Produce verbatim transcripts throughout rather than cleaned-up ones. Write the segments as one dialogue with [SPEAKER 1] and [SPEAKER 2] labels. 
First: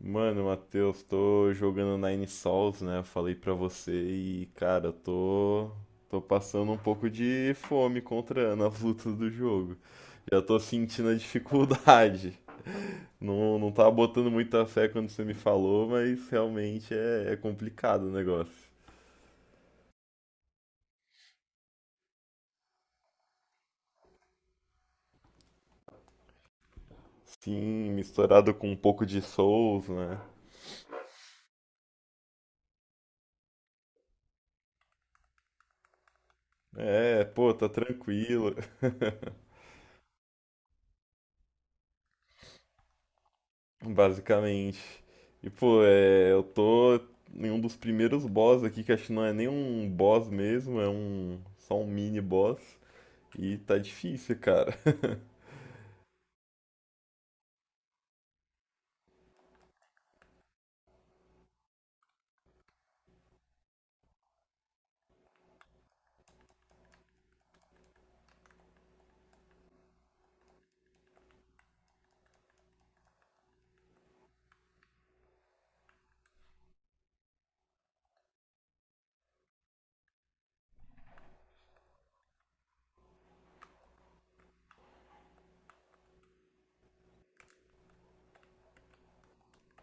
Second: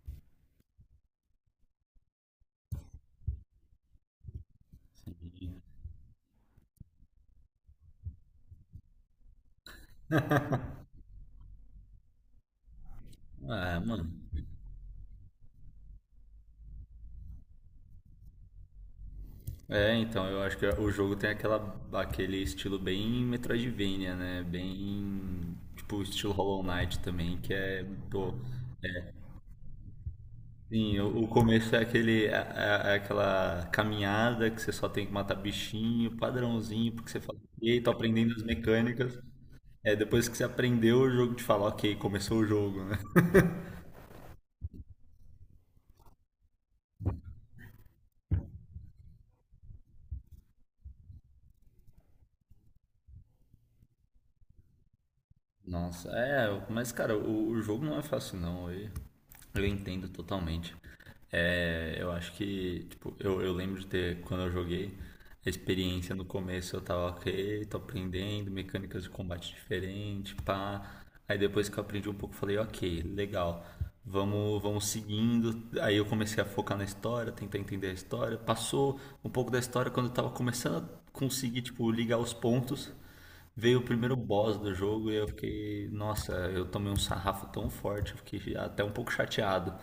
[SPEAKER 1] Mano, Matheus, tô jogando Nine Sols, né? Eu falei pra você e, cara, eu tô, tô passando um pouco de fome contra nas lutas do jogo. Já tô sentindo a dificuldade. Não, não
[SPEAKER 2] Ah,
[SPEAKER 1] tava
[SPEAKER 2] mano.
[SPEAKER 1] botando muita fé quando você me falou, mas realmente é, é complicado o negócio.
[SPEAKER 2] É, então, eu acho que o jogo tem aquela, aquele estilo bem Metroidvania, né? Bem, tipo, estilo Hollow Knight também, que é,
[SPEAKER 1] Sim,
[SPEAKER 2] pô,
[SPEAKER 1] misturado com um pouco de Souls, né?
[SPEAKER 2] sim, o, o começo é aquele, é, é- é aquela caminhada que você só tem que matar bichinho, padrãozinho, porque você
[SPEAKER 1] É,
[SPEAKER 2] fala,
[SPEAKER 1] pô, tá
[SPEAKER 2] ok, tô aprendendo as
[SPEAKER 1] tranquilo.
[SPEAKER 2] mecânicas. É, depois que você aprendeu, o jogo te fala, ok, começou o jogo, né?
[SPEAKER 1] Basicamente. E, pô, é, eu tô em um dos primeiros boss aqui, que acho que não é nem um boss mesmo, é um só um mini boss. E tá difícil, cara.
[SPEAKER 2] Nossa, é, mas cara, o, o jogo não é fácil não, eu, eu entendo totalmente. É, eu acho que, tipo, eu, eu lembro de ter, quando eu joguei, a experiência no começo eu tava ok, tô aprendendo, mecânicas de combate diferente, pá. Aí depois que eu aprendi um pouco, eu falei, ok, legal, vamos, vamos seguindo. Aí eu comecei a focar na história, tentar entender a história. Passou um pouco da história quando eu tava começando a conseguir, tipo, ligar os pontos. Veio o primeiro boss do jogo e eu fiquei, nossa, eu tomei um sarrafo tão forte, eu fiquei até um pouco chateado.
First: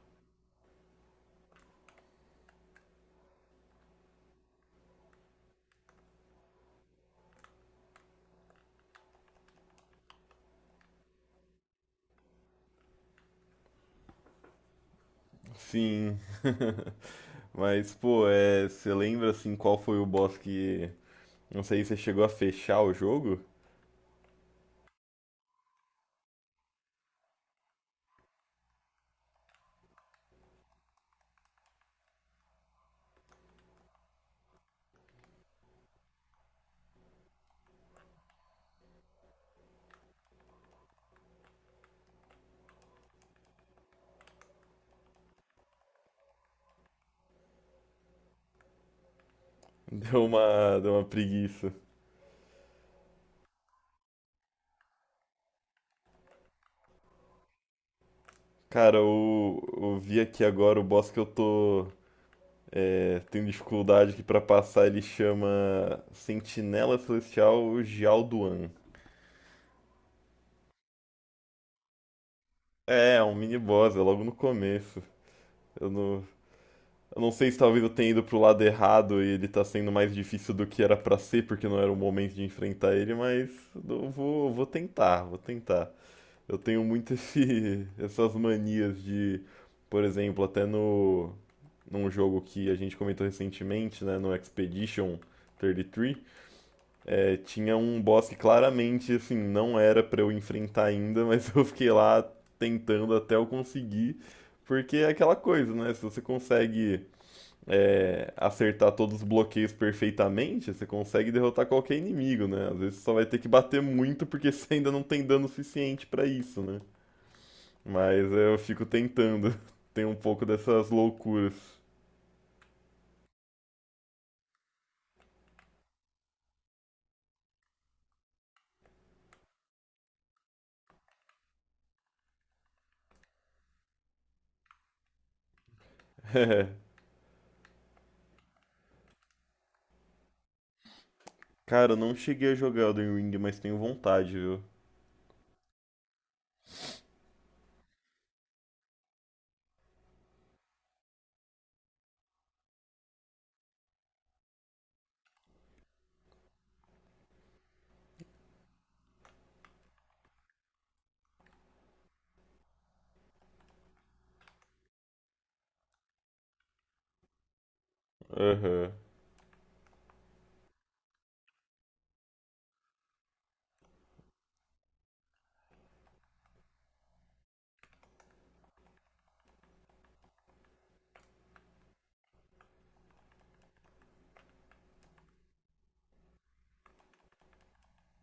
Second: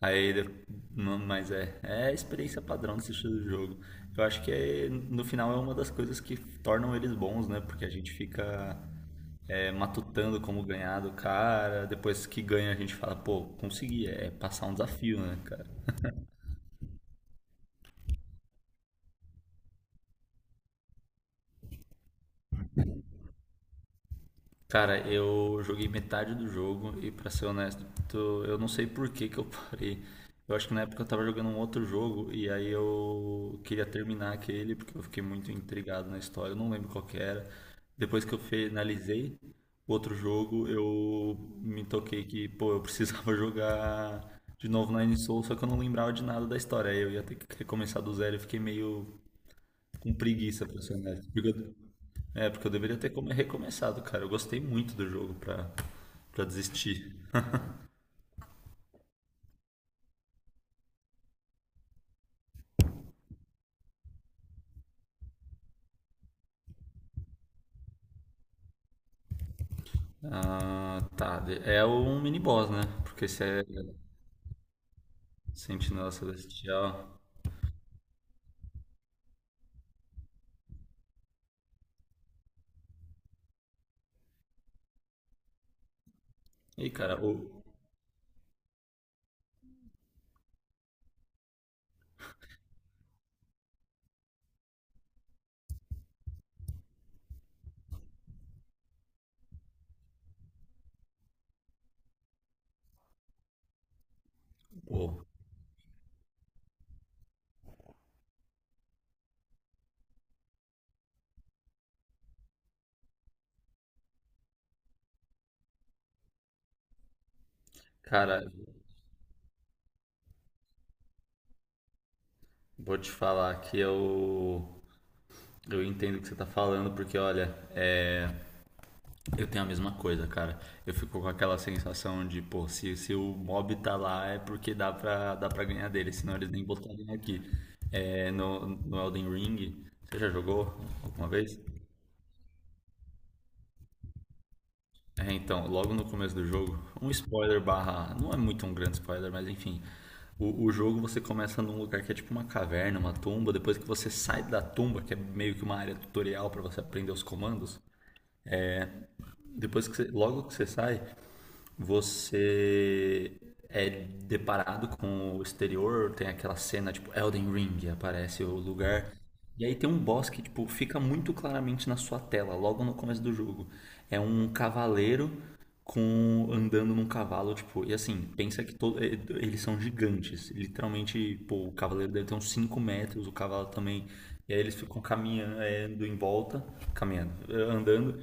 [SPEAKER 2] Aí, de- não, mas é, é a experiência padrão desse estilo de jogo. Eu acho que é, no final é uma das coisas que tornam eles bons, né? Porque a gente fica é, matutando como ganhar do cara, depois que ganha a gente fala, pô, consegui, é passar um desafio, né, cara?
[SPEAKER 1] Sim. Mas, pô, é, você lembra assim qual foi o boss que. Não sei se você chegou a fechar o jogo?
[SPEAKER 2] Cara, eu joguei metade do jogo e pra ser honesto, tô- eu não sei por que que eu parei. Eu acho que na época eu tava jogando um outro jogo e aí eu queria terminar aquele porque eu fiquei muito intrigado na história, eu não lembro qual que era. Depois que eu finalizei o outro jogo, eu me toquei que, pô, eu precisava jogar de novo Nine Soul, só que eu não lembrava de nada da história. Aí eu ia ter que recomeçar do zero e fiquei meio com
[SPEAKER 1] Deu
[SPEAKER 2] preguiça,
[SPEAKER 1] uma,
[SPEAKER 2] pra
[SPEAKER 1] deu
[SPEAKER 2] ser
[SPEAKER 1] uma
[SPEAKER 2] honesto. Porque
[SPEAKER 1] preguiça.
[SPEAKER 2] eu- é, porque eu deveria ter come- recomeçado, cara. Eu gostei muito do jogo pra, pra desistir.
[SPEAKER 1] Cara, eu, eu vi aqui agora o boss que eu tô. É, tem dificuldade que pra passar ele chama Sentinela Celestial Gialduan.
[SPEAKER 2] Ah, tá. De- É um mini-boss, né?
[SPEAKER 1] É, é
[SPEAKER 2] Porque
[SPEAKER 1] um
[SPEAKER 2] se
[SPEAKER 1] mini
[SPEAKER 2] é
[SPEAKER 1] boss, é logo no começo. Eu
[SPEAKER 2] Sentinela
[SPEAKER 1] não,
[SPEAKER 2] Celestial.
[SPEAKER 1] eu não sei se talvez eu tenha ido pro lado errado e ele tá sendo mais difícil do que era pra ser, porque não era o momento de enfrentar ele, mas eu vou, eu vou tentar, vou tentar. Eu tenho
[SPEAKER 2] Ei,
[SPEAKER 1] muito
[SPEAKER 2] cara, o.
[SPEAKER 1] esse, essas manias de, por exemplo, até no, num jogo que a gente comentou recentemente, né, no Expedition trinta e três. É, tinha um boss que claramente, assim, não era pra eu enfrentar ainda, mas eu fiquei lá tentando até eu conseguir, porque é
[SPEAKER 2] o-
[SPEAKER 1] aquela coisa, né? Se você consegue, é, acertar todos os bloqueios perfeitamente, você consegue derrotar qualquer inimigo, né? Às vezes você só vai ter que bater muito porque você ainda não tem dano suficiente pra isso, né? Mas
[SPEAKER 2] cara,
[SPEAKER 1] é, eu fico tentando. Tem um pouco dessas loucuras.
[SPEAKER 2] Vou te falar que eu. Eu entendo o que você tá falando, porque olha, é. Eu tenho a mesma coisa, cara. Eu fico com aquela sensação de, pô, se, se o mob tá lá é porque dá pra, dá pra ganhar dele, senão eles nem botaram aqui. É, no, no Elden Ring, você já jogou alguma vez?
[SPEAKER 1] Cara, eu não cheguei a jogar Elden Ring, mas tenho vontade, viu?
[SPEAKER 2] É, então, logo no começo do jogo, um spoiler barra, não é muito um grande spoiler, mas enfim. O, o jogo você começa num lugar que é tipo uma caverna, uma tumba, depois que você sai da tumba, que é meio que uma área tutorial pra você aprender os comandos, depois que você, logo que você sai, você é deparado com o exterior, tem aquela cena tipo Elden Ring, aparece o
[SPEAKER 1] Aham.
[SPEAKER 2] lugar. E aí tem um boss que tipo fica muito claramente na sua tela, logo no começo do jogo. É um cavaleiro com andando num cavalo, tipo, e assim, pensa que todo, eh, eles são gigantes, literalmente, pô, o cavaleiro deve ter uns cinco metros, o cavalo também. E aí eles ficam caminhando eh, em volta, caminhando, eh, andando,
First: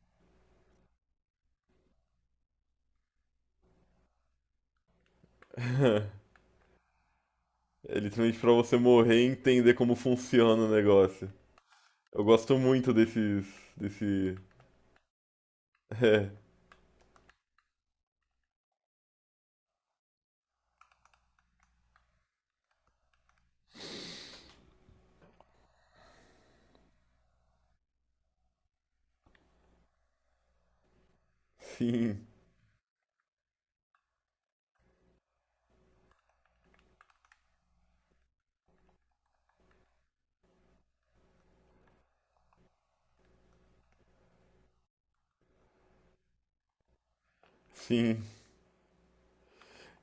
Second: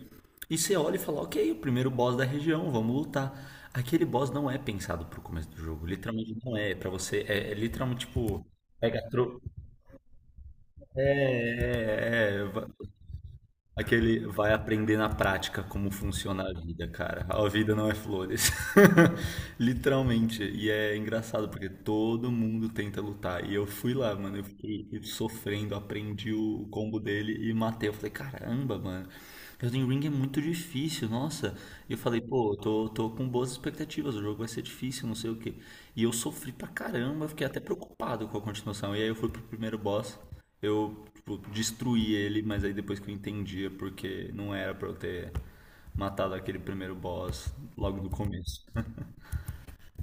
[SPEAKER 2] e você olha e fala, ok, o primeiro boss da região, vamos lutar. Aquele boss não é pensado pro começo do jogo, literalmente não é. Pra você, é, é
[SPEAKER 1] É
[SPEAKER 2] literalmente
[SPEAKER 1] literalmente
[SPEAKER 2] tipo,
[SPEAKER 1] pra você
[SPEAKER 2] pega
[SPEAKER 1] morrer e
[SPEAKER 2] tro...
[SPEAKER 1] entender como funciona o
[SPEAKER 2] É,
[SPEAKER 1] negócio. Eu
[SPEAKER 2] é, é,
[SPEAKER 1] gosto
[SPEAKER 2] é,
[SPEAKER 1] muito desses,
[SPEAKER 2] aquele
[SPEAKER 1] desse,
[SPEAKER 2] vai aprender na prática como
[SPEAKER 1] é,
[SPEAKER 2] funciona a vida, cara. A vida não é flores. Literalmente. E é engraçado porque todo mundo tenta lutar. E eu fui lá, mano. Eu fiquei sofrendo, aprendi o combo dele e matei. Eu falei, caramba, mano. Elden Ring é muito difícil, nossa. E eu
[SPEAKER 1] sim,
[SPEAKER 2] falei, pô, eu tô, tô com boas expectativas. O jogo vai ser difícil, não sei o quê. E eu sofri pra caramba. Eu fiquei até preocupado com a continuação. E aí eu fui pro primeiro boss. Eu, tipo, destruí ele, mas aí depois que eu entendia porque não era pra eu ter matado aquele primeiro boss logo no
[SPEAKER 1] sim.
[SPEAKER 2] começo.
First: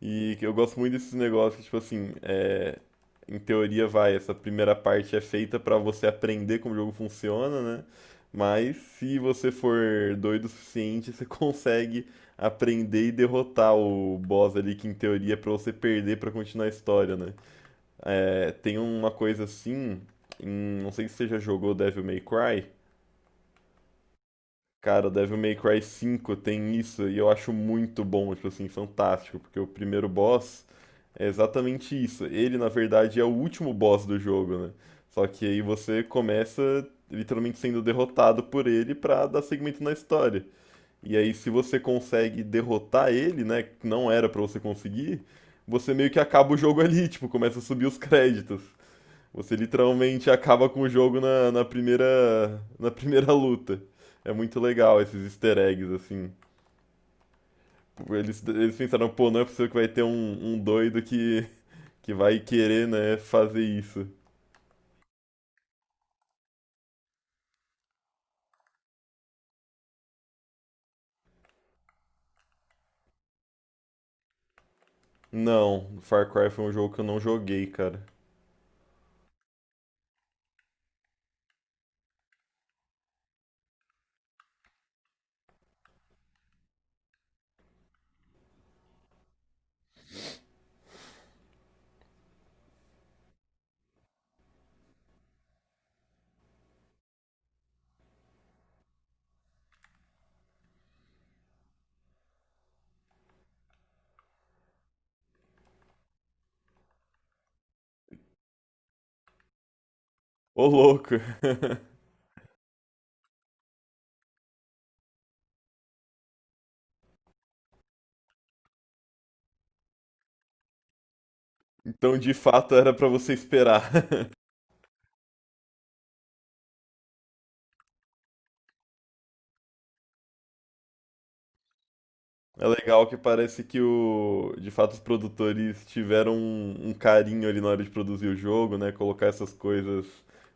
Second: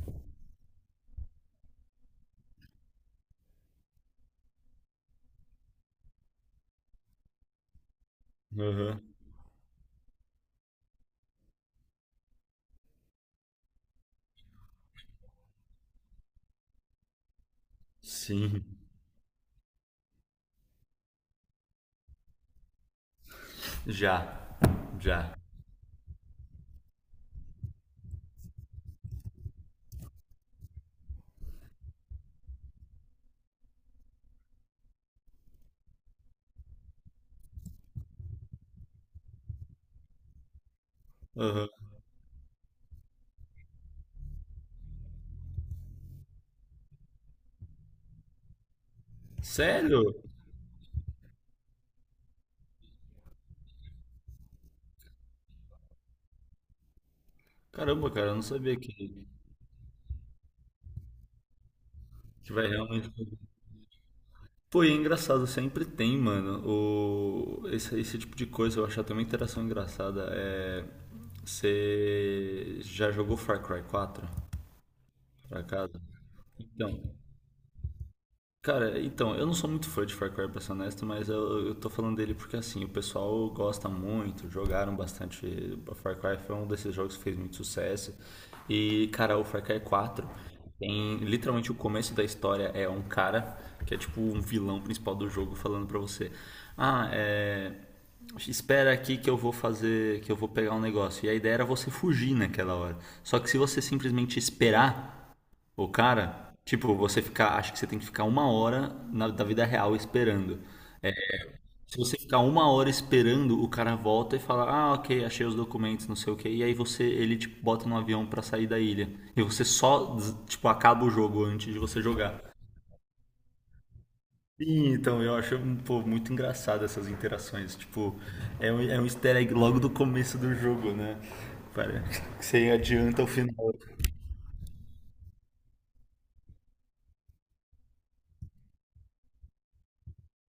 [SPEAKER 1] E que eu gosto muito desses negócios, tipo assim, é, em teoria vai, essa primeira parte é feita pra você aprender como o jogo funciona, né? Mas
[SPEAKER 2] Aham.
[SPEAKER 1] se você for doido o suficiente, você consegue aprender e derrotar o boss ali, que em teoria é pra você perder pra continuar a história, né? É,
[SPEAKER 2] Sim.
[SPEAKER 1] tem uma coisa assim, em- não sei se você já jogou Devil May Cry.
[SPEAKER 2] Já.
[SPEAKER 1] Cara,
[SPEAKER 2] Já.
[SPEAKER 1] Devil May Cry cinco tem isso e eu acho muito bom, tipo assim, fantástico, porque o primeiro boss é exatamente isso. Ele, na verdade, é o último boss do jogo, né? Só que aí você começa literalmente sendo derrotado por ele pra dar segmento na história. E aí, se
[SPEAKER 2] Aham.
[SPEAKER 1] você consegue derrotar ele, né, que não era pra você conseguir, você meio que acaba o jogo ali, tipo, começa a subir os créditos. Você
[SPEAKER 2] Sério?
[SPEAKER 1] literalmente acaba com o jogo na, na primeira, na primeira luta. É muito legal esses easter eggs, assim.
[SPEAKER 2] Caramba, cara, eu não
[SPEAKER 1] Eles, eles
[SPEAKER 2] sabia
[SPEAKER 1] pensaram,
[SPEAKER 2] que,
[SPEAKER 1] pô, não é possível que vai ter um, um doido que, que vai
[SPEAKER 2] que vai
[SPEAKER 1] querer,
[SPEAKER 2] realmente.
[SPEAKER 1] né, fazer isso.
[SPEAKER 2] Pô, e é engraçado, sempre tem, mano. O... Esse, esse tipo de coisa eu acho até uma interação engraçada. É... Você já jogou Far Cry quatro por
[SPEAKER 1] Não,
[SPEAKER 2] acaso?
[SPEAKER 1] Far Cry foi um jogo
[SPEAKER 2] Então,
[SPEAKER 1] que eu não joguei, cara.
[SPEAKER 2] cara, então, eu não sou muito fã de Far Cry, pra ser honesto, mas eu, eu tô falando dele porque, assim, o pessoal gosta muito, jogaram bastante. Far Cry foi um desses jogos que fez muito sucesso. E, cara, o Far Cry quatro tem literalmente o começo da história é um cara que é tipo um vilão principal do jogo falando pra você: Ah, é. Espera aqui que eu vou fazer, que eu vou pegar um negócio. E a ideia era você fugir naquela hora. Só que se você simplesmente esperar. O cara, tipo, você ficar, acho que você tem que ficar uma hora na, da vida real esperando.
[SPEAKER 1] Ô, louco!
[SPEAKER 2] Se você ficar uma hora esperando, o cara volta e fala, ah, ok, achei os documentos, não sei o que, e aí você, ele tipo, bota no avião pra sair da ilha. E você só, tipo, acaba o jogo antes de você
[SPEAKER 1] Então, de
[SPEAKER 2] jogar.
[SPEAKER 1] fato, era pra você esperar.
[SPEAKER 2] Sim, então eu acho pô, muito engraçado essas interações. Tipo, é um, é um easter egg logo do começo do jogo, né? Parece que
[SPEAKER 1] É
[SPEAKER 2] você
[SPEAKER 1] legal que
[SPEAKER 2] adianta o
[SPEAKER 1] parece
[SPEAKER 2] final.
[SPEAKER 1] que o, de fato os produtores tiveram um, um carinho ali na hora de produzir o jogo, né? Colocar essas coisas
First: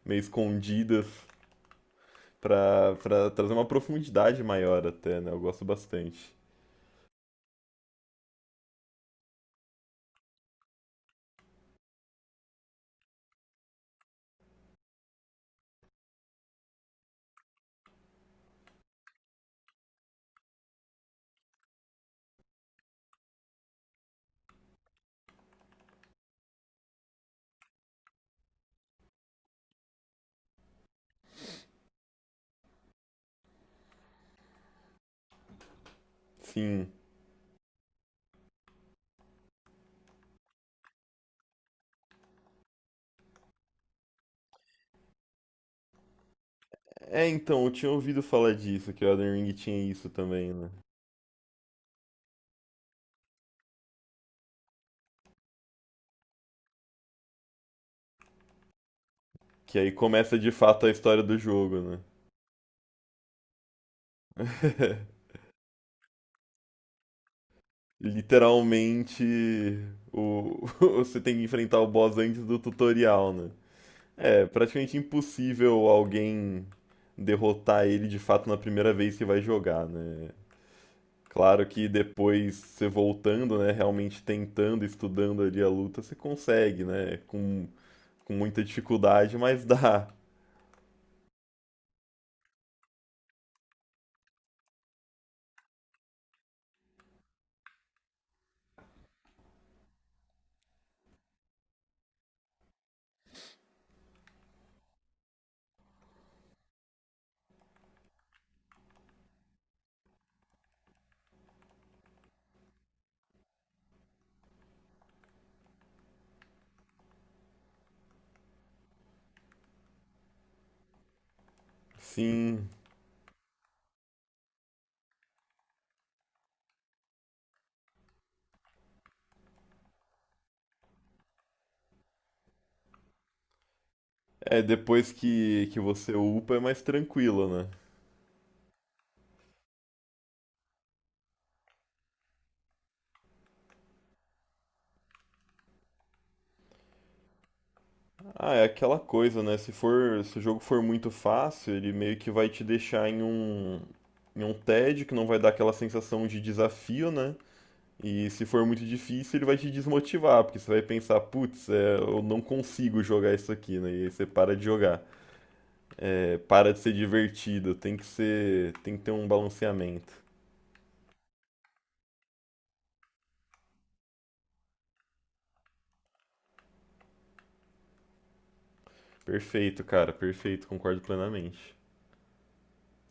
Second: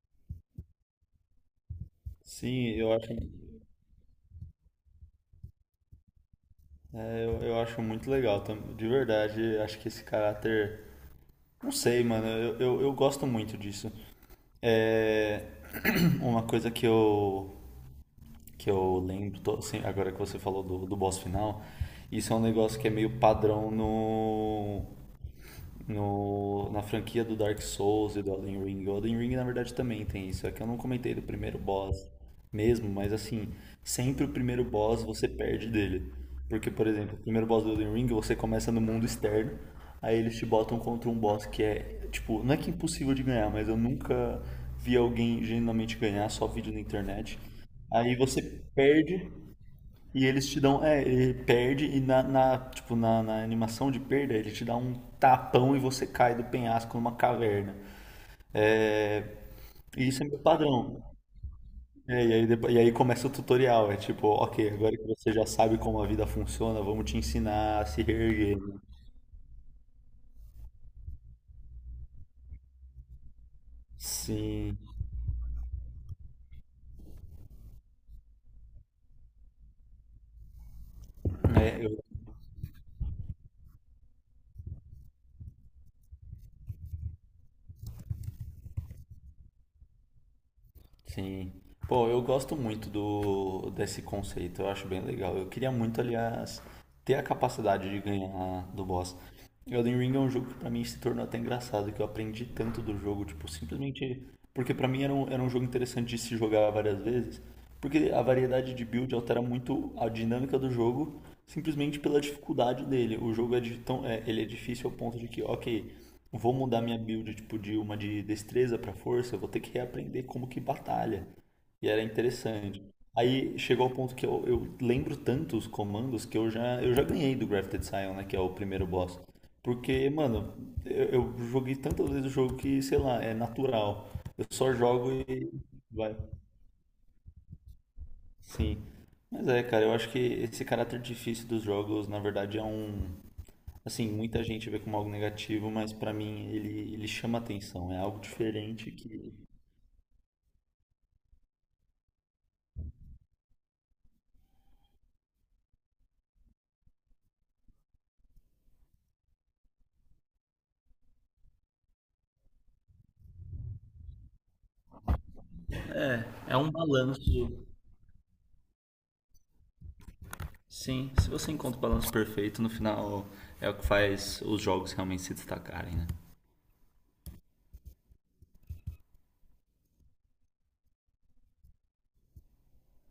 [SPEAKER 1] meio escondidas.
[SPEAKER 2] Sim, eu
[SPEAKER 1] Pra,
[SPEAKER 2] acho.
[SPEAKER 1] pra trazer uma profundidade maior até, né? Eu gosto bastante.
[SPEAKER 2] É, Eu, eu acho muito legal, tam- de verdade. Acho que esse caráter. Não sei, mano. Eu, eu, eu gosto muito disso. É. Uma coisa que eu, que eu lembro, to- assim, agora que você falou do, do boss final, isso é um negócio que é meio padrão no, no, na franquia do Dark Souls e do Elden Ring. O Elden Ring, na verdade, também tem isso. É que eu não comentei do primeiro boss mesmo, mas assim, sempre o primeiro boss você perde dele. Porque, por
[SPEAKER 1] Sim.
[SPEAKER 2] exemplo, o primeiro boss do Elden Ring você começa no mundo externo, aí eles te botam contra um boss que é, tipo, não é que é impossível de ganhar, mas eu nunca vi alguém genuinamente ganhar, só vídeo na
[SPEAKER 1] É,
[SPEAKER 2] internet.
[SPEAKER 1] então, eu tinha
[SPEAKER 2] Aí
[SPEAKER 1] ouvido
[SPEAKER 2] você
[SPEAKER 1] falar disso, que o
[SPEAKER 2] perde
[SPEAKER 1] Elden Ring tinha isso
[SPEAKER 2] e eles
[SPEAKER 1] também,
[SPEAKER 2] te
[SPEAKER 1] né?
[SPEAKER 2] dão. É, ele perde e na, na- tipo, na, na animação de perda, ele te dá um tapão e você cai do penhasco numa caverna. É,
[SPEAKER 1] Que aí
[SPEAKER 2] e isso é
[SPEAKER 1] começa
[SPEAKER 2] meu
[SPEAKER 1] de fato a
[SPEAKER 2] padrão.
[SPEAKER 1] história do jogo, né?
[SPEAKER 2] É, e aí, depo- e aí começa o tutorial. É tipo, ok, agora que você já sabe como a vida funciona, vamos te ensinar a se reerguer.
[SPEAKER 1] Literalmente, o... você tem que enfrentar o boss antes do tutorial, né? É
[SPEAKER 2] Sim.
[SPEAKER 1] praticamente impossível alguém derrotar ele de fato na primeira vez que vai jogar, né? Claro
[SPEAKER 2] É,
[SPEAKER 1] que
[SPEAKER 2] eu,
[SPEAKER 1] depois você voltando, né, realmente tentando, estudando ali a luta, você consegue, né, com, com muita dificuldade, mas dá.
[SPEAKER 2] Sim. Pô, eu gosto muito do desse conceito, eu acho bem legal. Eu queria muito, aliás, ter a capacidade de ganhar do boss. Elden Ring é um jogo que pra mim se tornou até engraçado, que eu aprendi tanto do jogo, tipo, simplesmente porque pra mim era um, era um jogo interessante de se jogar várias vezes, porque a variedade de build altera muito a dinâmica do jogo, simplesmente pela dificuldade dele. O jogo é, de tão, é, ele é difícil ao ponto de que, ok, vou mudar minha build tipo, de uma de destreza pra força, eu vou ter que reaprender como que batalha. E era
[SPEAKER 1] Sim,
[SPEAKER 2] interessante. Aí chegou ao ponto que eu, eu lembro tanto os comandos que eu já, eu já ganhei do Grafted Scion, né? Que é o primeiro boss. Porque, mano, eu, eu joguei tantas vezes o jogo que, sei lá, é natural. Eu
[SPEAKER 1] é
[SPEAKER 2] só jogo
[SPEAKER 1] depois
[SPEAKER 2] e
[SPEAKER 1] que, que você
[SPEAKER 2] vai.
[SPEAKER 1] upa é mais tranquilo, né?
[SPEAKER 2] Sim. Mas é, cara, eu acho que esse caráter difícil dos jogos, na verdade, é um. Assim, muita gente vê como algo negativo, mas pra mim ele, ele chama atenção. É algo
[SPEAKER 1] Ah, é
[SPEAKER 2] diferente
[SPEAKER 1] aquela
[SPEAKER 2] que.
[SPEAKER 1] coisa, né, se for, se o jogo for muito fácil, ele meio que vai te deixar em um, em um tédio, que não vai dar aquela sensação de desafio, né? E se for muito difícil, ele vai te desmotivar, porque você vai pensar, putz, é, eu não consigo jogar isso aqui, né? E aí você para de jogar. É,
[SPEAKER 2] É um
[SPEAKER 1] para de ser
[SPEAKER 2] balanço.
[SPEAKER 1] divertido, tem que ser, tem que ter um balanceamento.
[SPEAKER 2] Sim, se você encontra o balanço perfeito, no final é o que faz os jogos realmente se destacarem, né?
[SPEAKER 1] Perfeito, cara, perfeito, concordo plenamente.